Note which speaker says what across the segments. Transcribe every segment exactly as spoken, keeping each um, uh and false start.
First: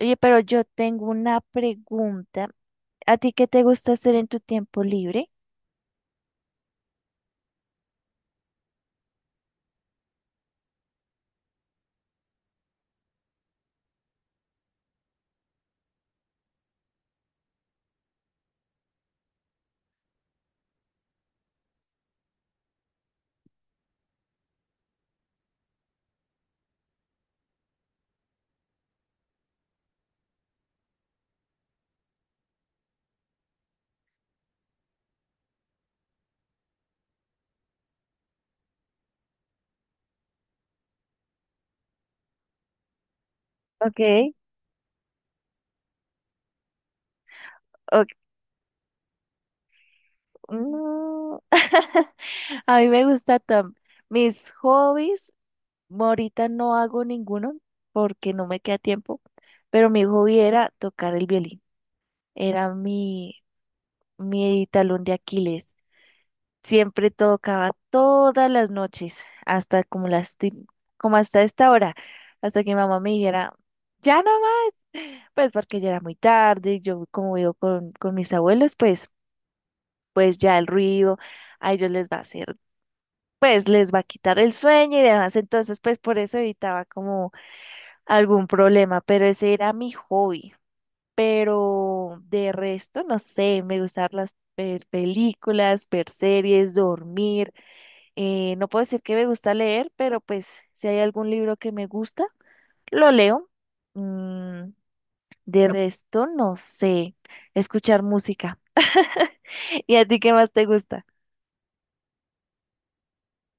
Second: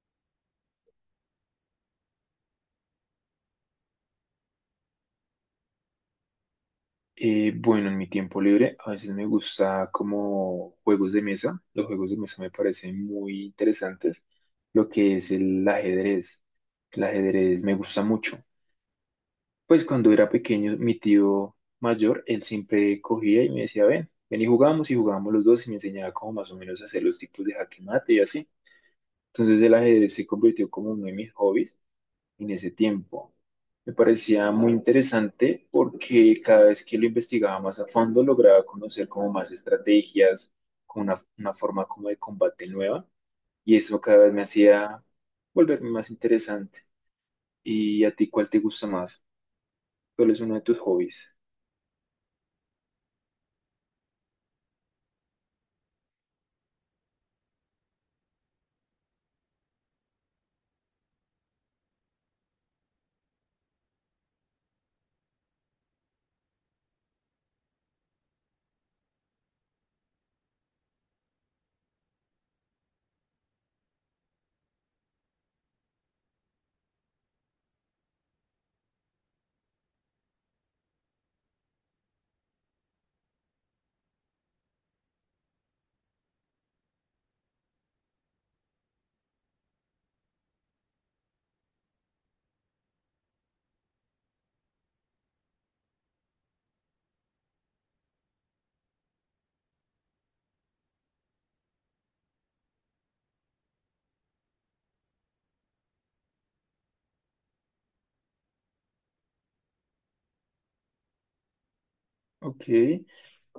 Speaker 1: Oye, pero yo tengo una pregunta. ¿A ti qué te gusta hacer en tu tiempo libre?
Speaker 2: Eh, bueno, en mi tiempo libre a veces me gusta como juegos de mesa. Los juegos de mesa me parecen muy interesantes. Lo que es el ajedrez. El ajedrez me gusta mucho. Pues cuando era pequeño, mi tío mayor, él siempre cogía y me decía, ven, ven y jugamos y jugábamos los dos y me enseñaba como más o menos a hacer los tipos de jaque mate y así. Entonces el ajedrez se convirtió como uno de mis hobbies en ese tiempo. Me parecía muy interesante porque cada vez que lo investigaba más a fondo lograba conocer como más estrategias, como una, una forma como de combate nueva y
Speaker 1: Ok,
Speaker 2: eso cada vez me hacía volverme más interesante. ¿Y
Speaker 1: ok,
Speaker 2: a ti cuál te gusta más? ¿Cuál es uno de tus hobbies?
Speaker 1: mm, a mí me gusta Tom. Mis hobbies, ahorita no hago ninguno porque no me queda tiempo, pero mi hobby era tocar el violín. Era mi, mi talón de Aquiles. Siempre tocaba todas las noches, hasta como las, ti- como hasta esta hora, hasta que mi mamá me dijera ya no, pues porque ya era muy tarde. Yo como vivo con, con mis abuelos, pues, pues ya el ruido a ellos les va a hacer, pues les va a quitar el sueño y demás. Entonces pues por eso evitaba como algún problema, pero ese era mi hobby. Pero de resto, no sé, me gustan las ver películas, ver series, dormir, eh, no puedo decir que me gusta leer, pero pues si hay algún libro que me gusta, lo leo. Mm, De resto, no sé. Escuchar música. ¿Y a ti qué más te gusta?
Speaker 2: Ok.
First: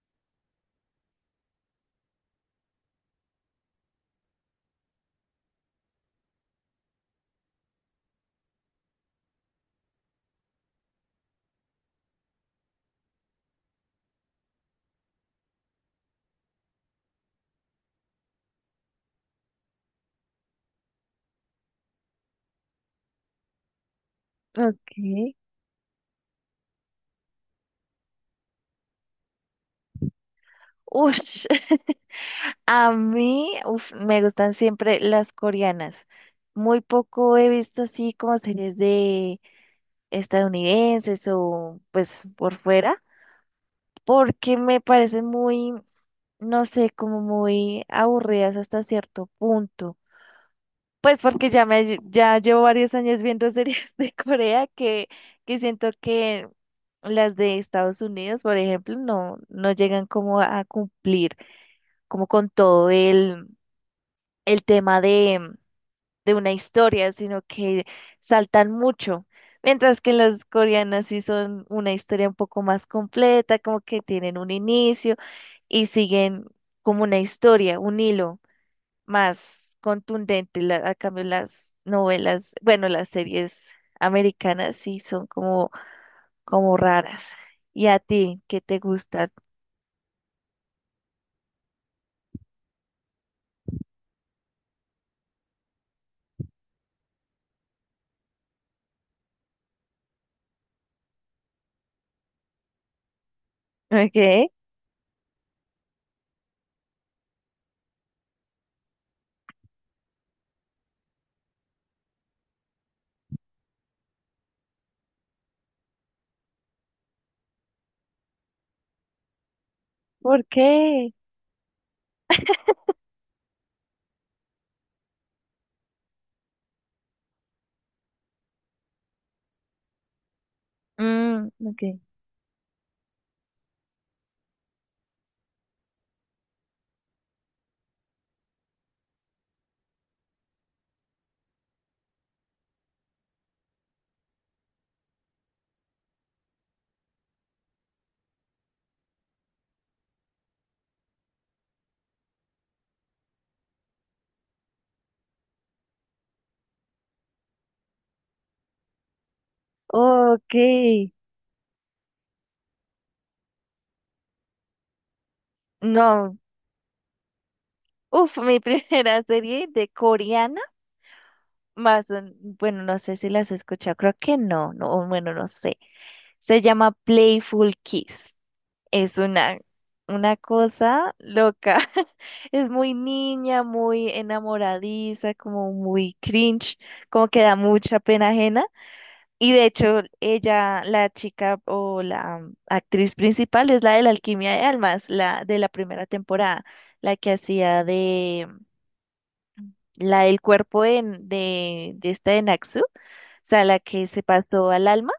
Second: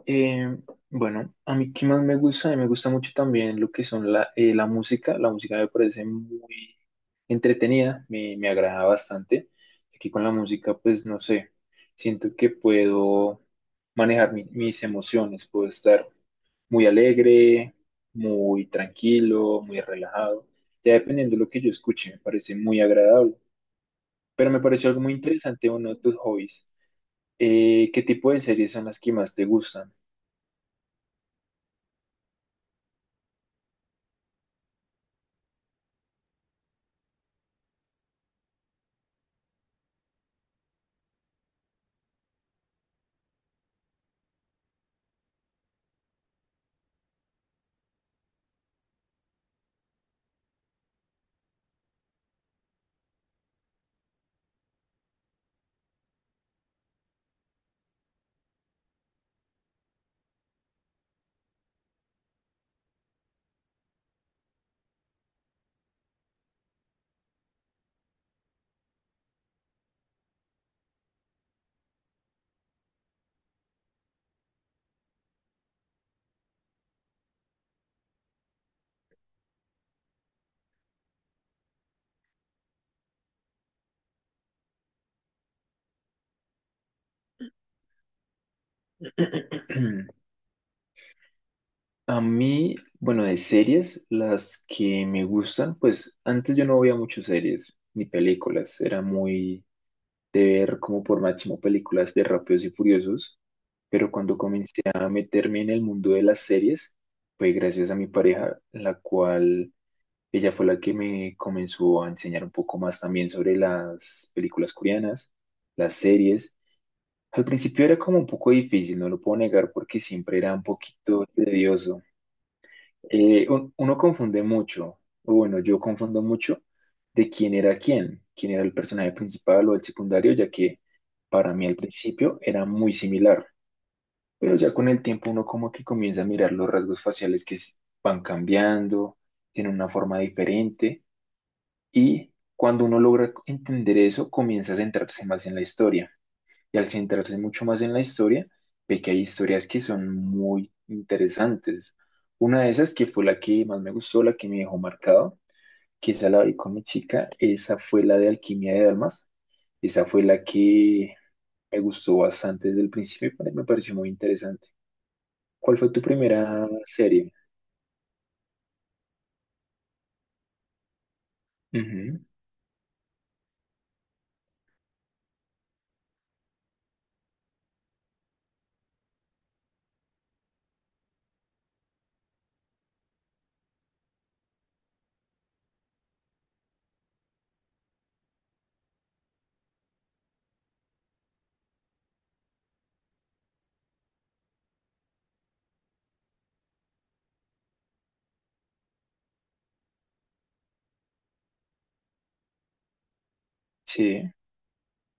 Speaker 2: Eh, bueno, a mí qué más me gusta, a mí me gusta mucho también lo que son la, eh, la música, la música me parece muy entretenida, me, me agrada bastante. Aquí con la música, pues no sé, siento que puedo manejar mi- mis emociones, puedo estar muy alegre, muy tranquilo, muy relajado, ya dependiendo de lo que yo escuche, me parece muy agradable. Pero me pareció
Speaker 1: Ok.
Speaker 2: algo muy interesante uno de tus hobbies. Eh, ¿qué tipo de series son las que más te gustan?
Speaker 1: Ush. A mí, uf, me gustan siempre las coreanas. Muy poco he visto así como series de estadounidenses o pues por fuera, porque me parecen muy, no sé, como muy aburridas hasta cierto punto. Pues porque ya me lle- ya llevo varios años viendo series de Corea que, que siento que las de Estados Unidos, por ejemplo, no, no llegan como a cumplir como con todo el, el tema de, de una historia, sino que saltan mucho. Mientras que las coreanas sí son una historia un poco más completa, como que tienen un inicio y siguen como una historia, un hilo más contundente. La- a cambio, las novelas, bueno, las series americanas sí son como, como raras. ¿Y a ti, qué te gusta?
Speaker 2: A mí, bueno, de series, las que me gustan, pues antes yo no veía muchas series ni películas, era muy de ver como por máximo películas de Rápidos y Furiosos, pero cuando
Speaker 1: ¿Qué?
Speaker 2: comencé a meterme en el mundo de las series, fue gracias a mi pareja, la cual ella fue la que me comenzó a enseñar un poco más también sobre las películas coreanas, las series. Al principio era como un poco difícil, no lo puedo negar, porque siempre
Speaker 1: ¿Por
Speaker 2: era un
Speaker 1: qué?
Speaker 2: poquito tedioso. Eh, un- uno confunde mucho, o bueno, yo confundo mucho de quién era quién, quién era el personaje principal o el secundario, ya que
Speaker 1: Mm,
Speaker 2: para mí al
Speaker 1: ok.
Speaker 2: principio era muy similar. Pero ya con el tiempo uno como que comienza a mirar los rasgos faciales que s- van cambiando, tienen una forma diferente. Y cuando uno logra entender eso, comienza a centrarse más en la historia. Y al centrarse mucho más en la historia, ve que hay historias que son muy interesantes. Una de esas, que fue la que más me gustó, la que me dejó marcado, que esa la vi con mi chica, esa fue la de Alquimia de Almas. Esa fue la
Speaker 1: Ok,
Speaker 2: que me gustó bastante desde el principio y me pareció muy interesante. ¿Cuál fue tu
Speaker 1: no,
Speaker 2: primera serie?
Speaker 1: uf, mi primera serie de coreana, más,
Speaker 2: Ujú.
Speaker 1: un- bueno, no sé si las has escuchado, creo que no, no, bueno, no sé. Se llama Playful Kiss. Es una, una cosa loca. Es muy niña, muy enamoradiza, como muy cringe, como que da mucha pena ajena. Y de hecho, ella, la chica o la mm, actriz principal es la de la Alquimia de Almas, la de la primera temporada, la que hacía de la del cuerpo de, de, de esta de Naxu, o sea, la que se
Speaker 2: Sí,
Speaker 1: pasó al alma.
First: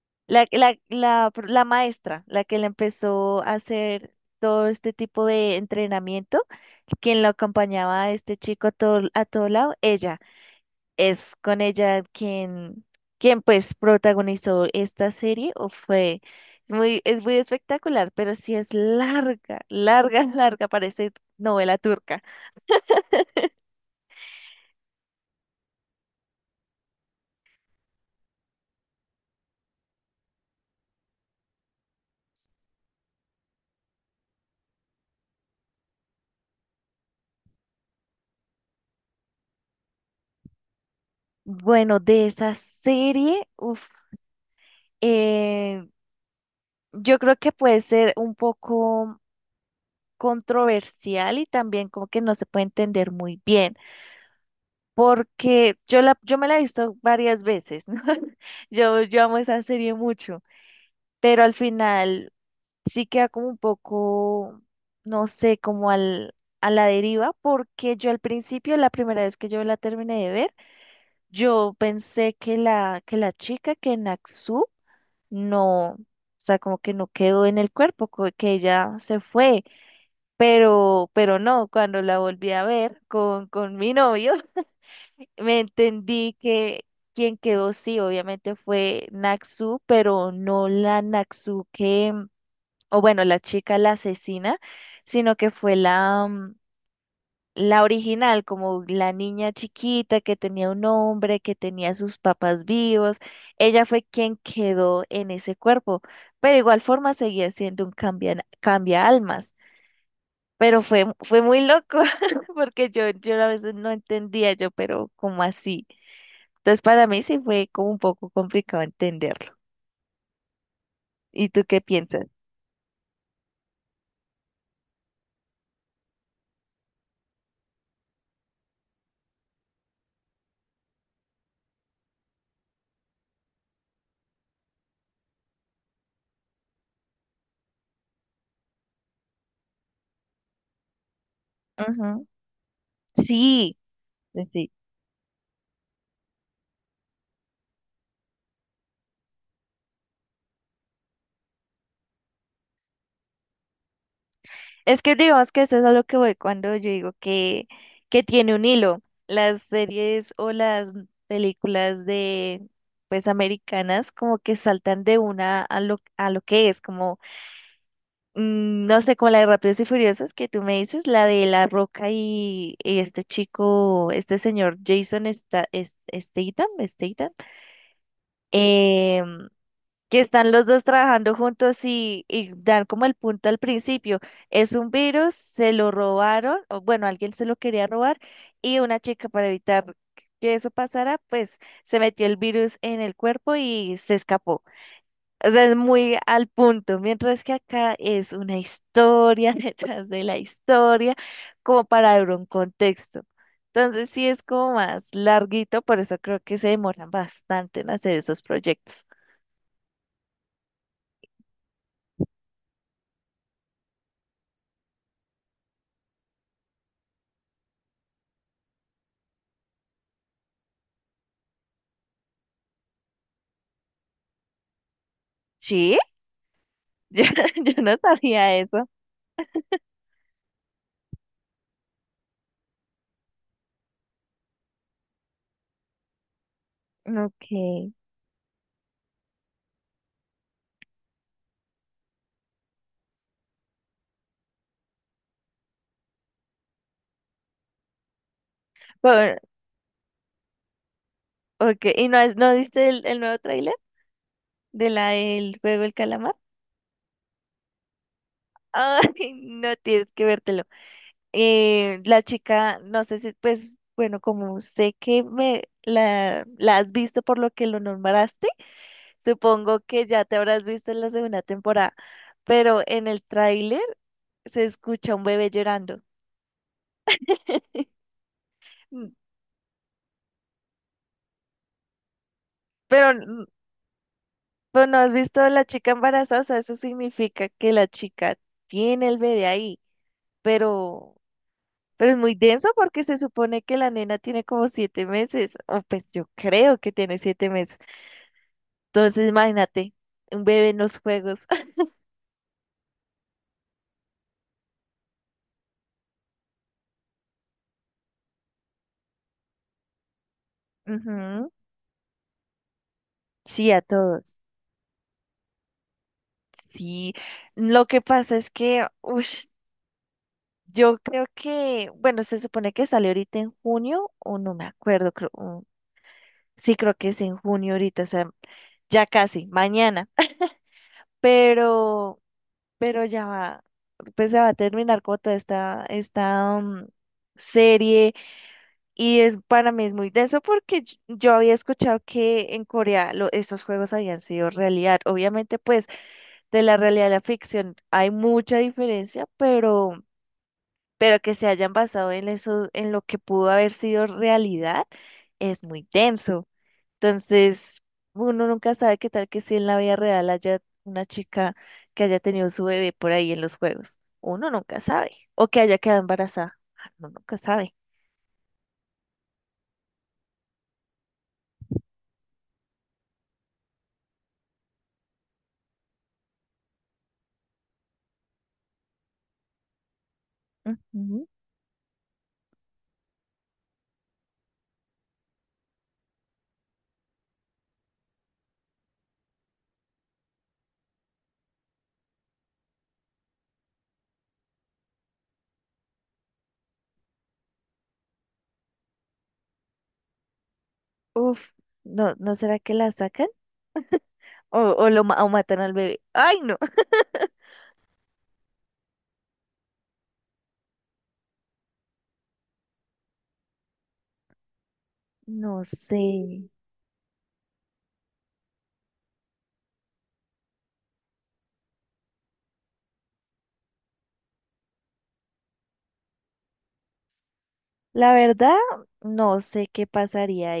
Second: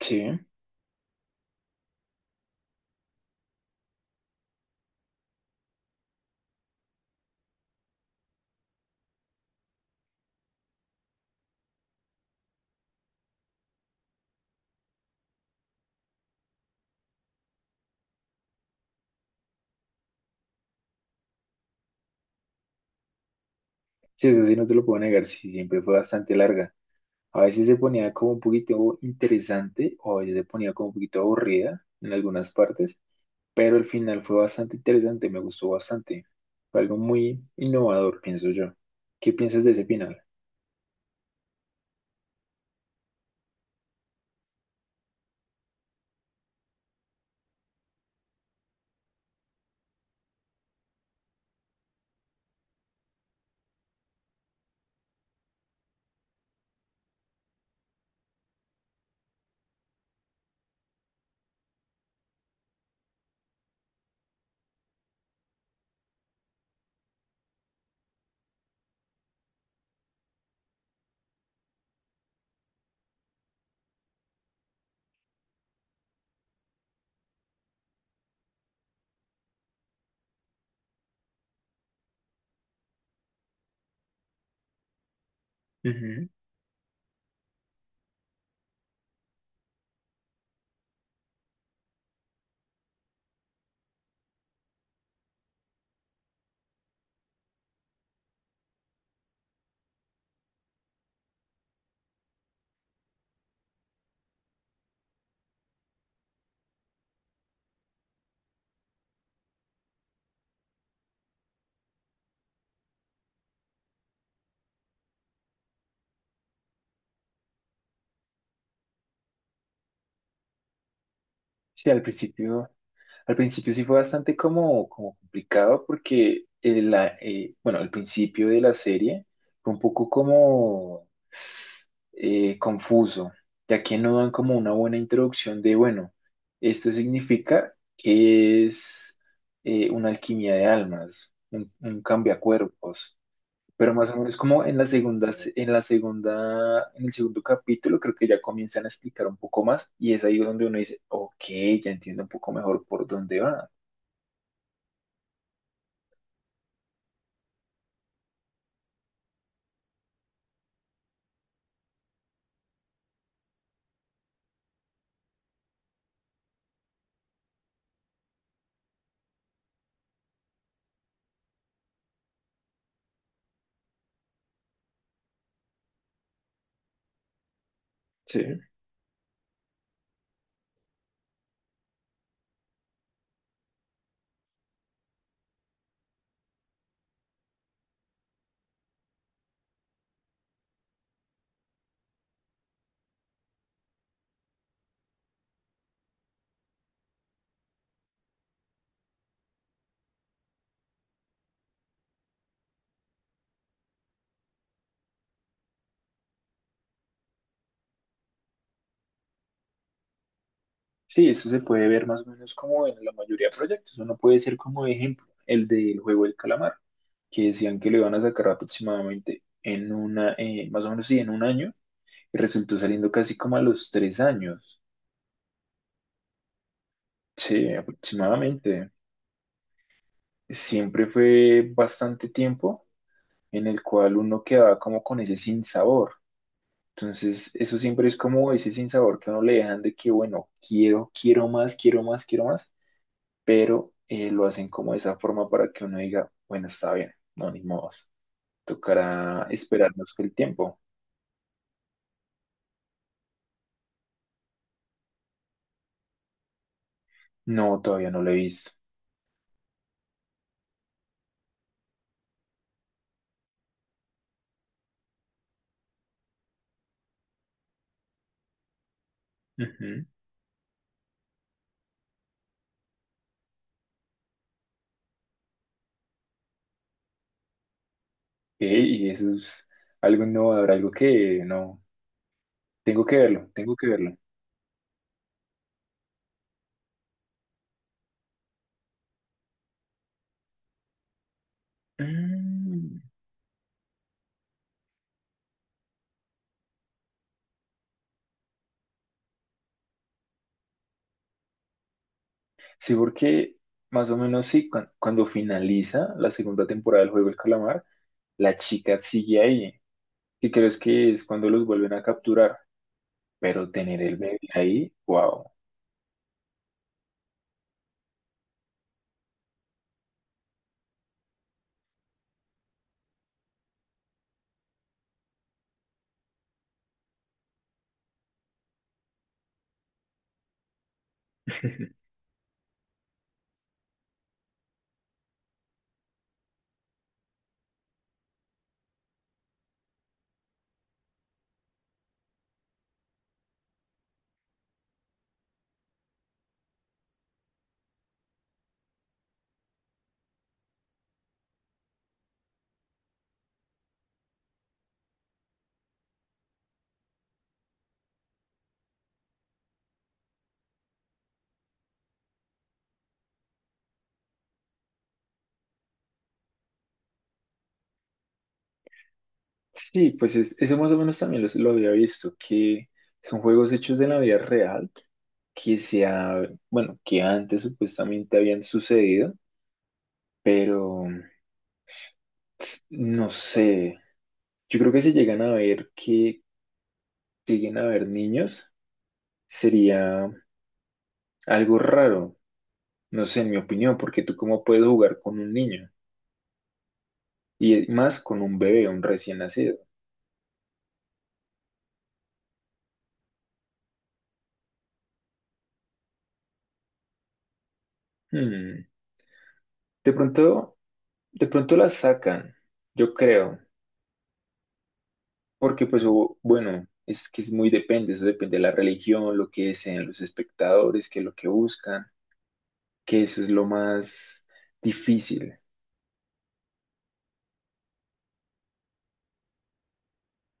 Speaker 2: sí.
Speaker 1: La, la, la, pro- la maestra, la que le empezó a hacer todo este tipo de entrenamiento, quien lo acompañaba a este chico a todo, a todo lado. Ella, es con ella quien, quien pues protagonizó esta serie, o fue, es muy, es muy espectacular, pero sí es larga, larga, larga, parece novela turca.
Speaker 2: Sí, eso sí, no te lo puedo negar, sí, siempre fue bastante larga. A veces se ponía como un poquito interesante o a veces se ponía como un poquito aburrida en algunas partes, pero el final fue bastante interesante, me gustó bastante. Fue algo muy innovador, pienso yo. ¿Qué piensas de ese final?
Speaker 1: Bueno, de esa serie, uf, eh, yo creo que puede ser un poco controversial y también como que no se puede entender muy bien, porque yo la, yo me la he visto varias veces, ¿no? Yo, yo amo esa serie mucho, pero al final sí queda como un poco, no sé, como al, a la deriva, porque yo al principio, la primera vez que yo la terminé de ver, yo pensé que la, que la chica, que Naxu, no, o sea, como que no quedó en el cuerpo, co- que ella se fue. Pero, pero no, cuando la volví a ver con, con mi novio, me
Speaker 2: Ujú.
Speaker 1: entendí que quien quedó sí, obviamente fue Naxu, pero no la Naxu que, o bueno, la chica la asesina, sino que fue la, mm, la original, como la niña chiquita que tenía un hombre, que tenía a sus papás vivos. Ella fue quien quedó en ese cuerpo, pero igual forma seguía siendo un cambia, cambia almas. Pero fue, fue muy loco, porque yo, yo a veces no entendía yo, pero ¿cómo así? Entonces para mí sí fue como un poco complicado entenderlo. ¿Y tú qué
Speaker 2: Sí, al
Speaker 1: piensas?
Speaker 2: principio. Al principio sí fue bastante como, como complicado porque el, la- eh, bueno, al principio de la serie fue un poco como eh, confuso, ya que no dan como una buena introducción de, bueno, esto significa que es eh, una alquimia de almas, un, un
Speaker 1: Ujú.
Speaker 2: cambiacuerpos.
Speaker 1: Sí,
Speaker 2: Pero más o menos
Speaker 1: sí.
Speaker 2: como
Speaker 1: Sí.
Speaker 2: en la segunda, se- en la segunda, en el segundo capítulo, creo que ya comienzan a explicar un poco más y es ahí donde uno dice, ok, ya entiendo un poco mejor por dónde va.
Speaker 1: Es que digamos que eso es a lo que voy cuando yo digo que, que tiene un hilo. Las series o las películas de pues americanas como que saltan de una a lo, a lo que es, como mm, no sé, como la de Rápidos y Furiosos que tú me dices, la de La Roca y, y este chico, este señor Jason Sta- es- Statham, Statham,
Speaker 2: Sí,
Speaker 1: em, que están los dos trabajando juntos y, y dan como el punto al principio. Es un virus, se lo robaron, o bueno, alguien se lo quería robar y una chica para evitar que eso pasara, pues se metió el virus en el cuerpo y se escapó. O sea, es muy al punto, mientras que acá es una historia detrás de la historia, como para dar un contexto. Entonces sí es como más larguito, por eso creo que se demoran bastante en hacer esos proyectos.
Speaker 2: sí, eso se puede ver más o menos como en la mayoría de proyectos. Uno puede ser como ejemplo el del juego del calamar, que decían que lo iban a sacar aproximadamente en una, eh, más o menos sí, en un año, y resultó saliendo casi como a los tres años.
Speaker 1: Sí, Yo,
Speaker 2: Sí,
Speaker 1: yo no sabía eso.
Speaker 2: aproximadamente. Siempre fue bastante tiempo en el cual uno quedaba como con ese sinsabor. Entonces, eso
Speaker 1: Okay.
Speaker 2: siempre es como ese sinsabor que a uno le dejan de que, bueno, quiero, quiero más, quiero más, quiero más, pero eh, lo hacen como de esa forma para que uno diga, bueno, está bien, no, ni modos,
Speaker 1: Por-
Speaker 2: tocará esperarnos que el tiempo.
Speaker 1: okay. ¿Y no, has- no viste el, el nuevo tráiler de la del juego El Calamar?
Speaker 2: No, todavía no lo he visto.
Speaker 1: Ay, no tienes que vértelo. Eh, la chica, no sé si, pues, bueno, como sé que me la, la has visto por lo que lo nombraste, supongo que
Speaker 2: Ujú.
Speaker 1: ya te habrás visto en la segunda temporada, pero en el tráiler se escucha un bebé llorando.
Speaker 2: Eh, y
Speaker 1: Mm,
Speaker 2: eso es algo innovador, algo que no, tengo
Speaker 1: Pero
Speaker 2: que verlo, tengo que verlo.
Speaker 1: Pero no has visto a la chica embarazada. O sea, eso significa que la chica tiene el bebé ahí, pero, pero es muy denso
Speaker 2: Mm.
Speaker 1: porque se supone que la nena tiene como siete meses, o pues yo creo que tiene siete meses. Entonces, imagínate, un bebé en los juegos.
Speaker 2: Sí, porque más o menos sí, cu- cuando finaliza la segunda temporada del juego El Calamar, la chica sigue ahí. ¿Qué crees que es cuando
Speaker 1: Ujú,
Speaker 2: los vuelven a capturar? Pero
Speaker 1: sí, a
Speaker 2: tener el
Speaker 1: todos.
Speaker 2: bebé ahí, wow.
Speaker 1: Sí, lo que pasa es que, ush, yo creo que, bueno, se supone que sale ahorita en junio, o no me acuerdo, creo, mm, sí, creo que es en junio ahorita, o sea, ya casi, mañana. pero, pero ya va, pues se va a terminar como toda esta, esta mm, serie y es para mí es muy denso porque yo yo había escuchado que en Corea lo- estos juegos habían sido realidad. Obviamente, pues de la realidad a la ficción hay mucha diferencia, pero, pero que se hayan basado en eso, en lo que pudo haber sido realidad, es muy denso. Entonces, uno nunca sabe qué tal que si en la vida real haya una chica que haya tenido su bebé por ahí en los juegos. Uno nunca sabe. O que haya quedado embarazada. Ah, uno nunca sabe.
Speaker 2: Sí, pues es- eso más o menos también los- lo había visto, que son juegos hechos de la vida real, que se ha, bueno, que antes supuestamente habían sucedido, pero
Speaker 1: Ujú.
Speaker 2: s- no sé. Yo creo que si llegan a ver que lleguen a ver niños, sería algo raro, no sé, en mi opinión, porque tú cómo puedes jugar con un niño y e, más con un bebé, un recién nacido.
Speaker 1: Uf, no, ¿no será que la sacan? ¿O, o lo ma- o matan al bebé? Ay, no.
Speaker 2: Hmm. De pronto, de pronto la sacan, yo creo,
Speaker 1: No
Speaker 2: porque
Speaker 1: sé.
Speaker 2: pues hubo- bueno, es que es muy depende, eso depende de la religión, lo que desean los espectadores, que es lo que buscan, que eso es lo más difícil.
Speaker 1: La verdad, no sé qué pasaría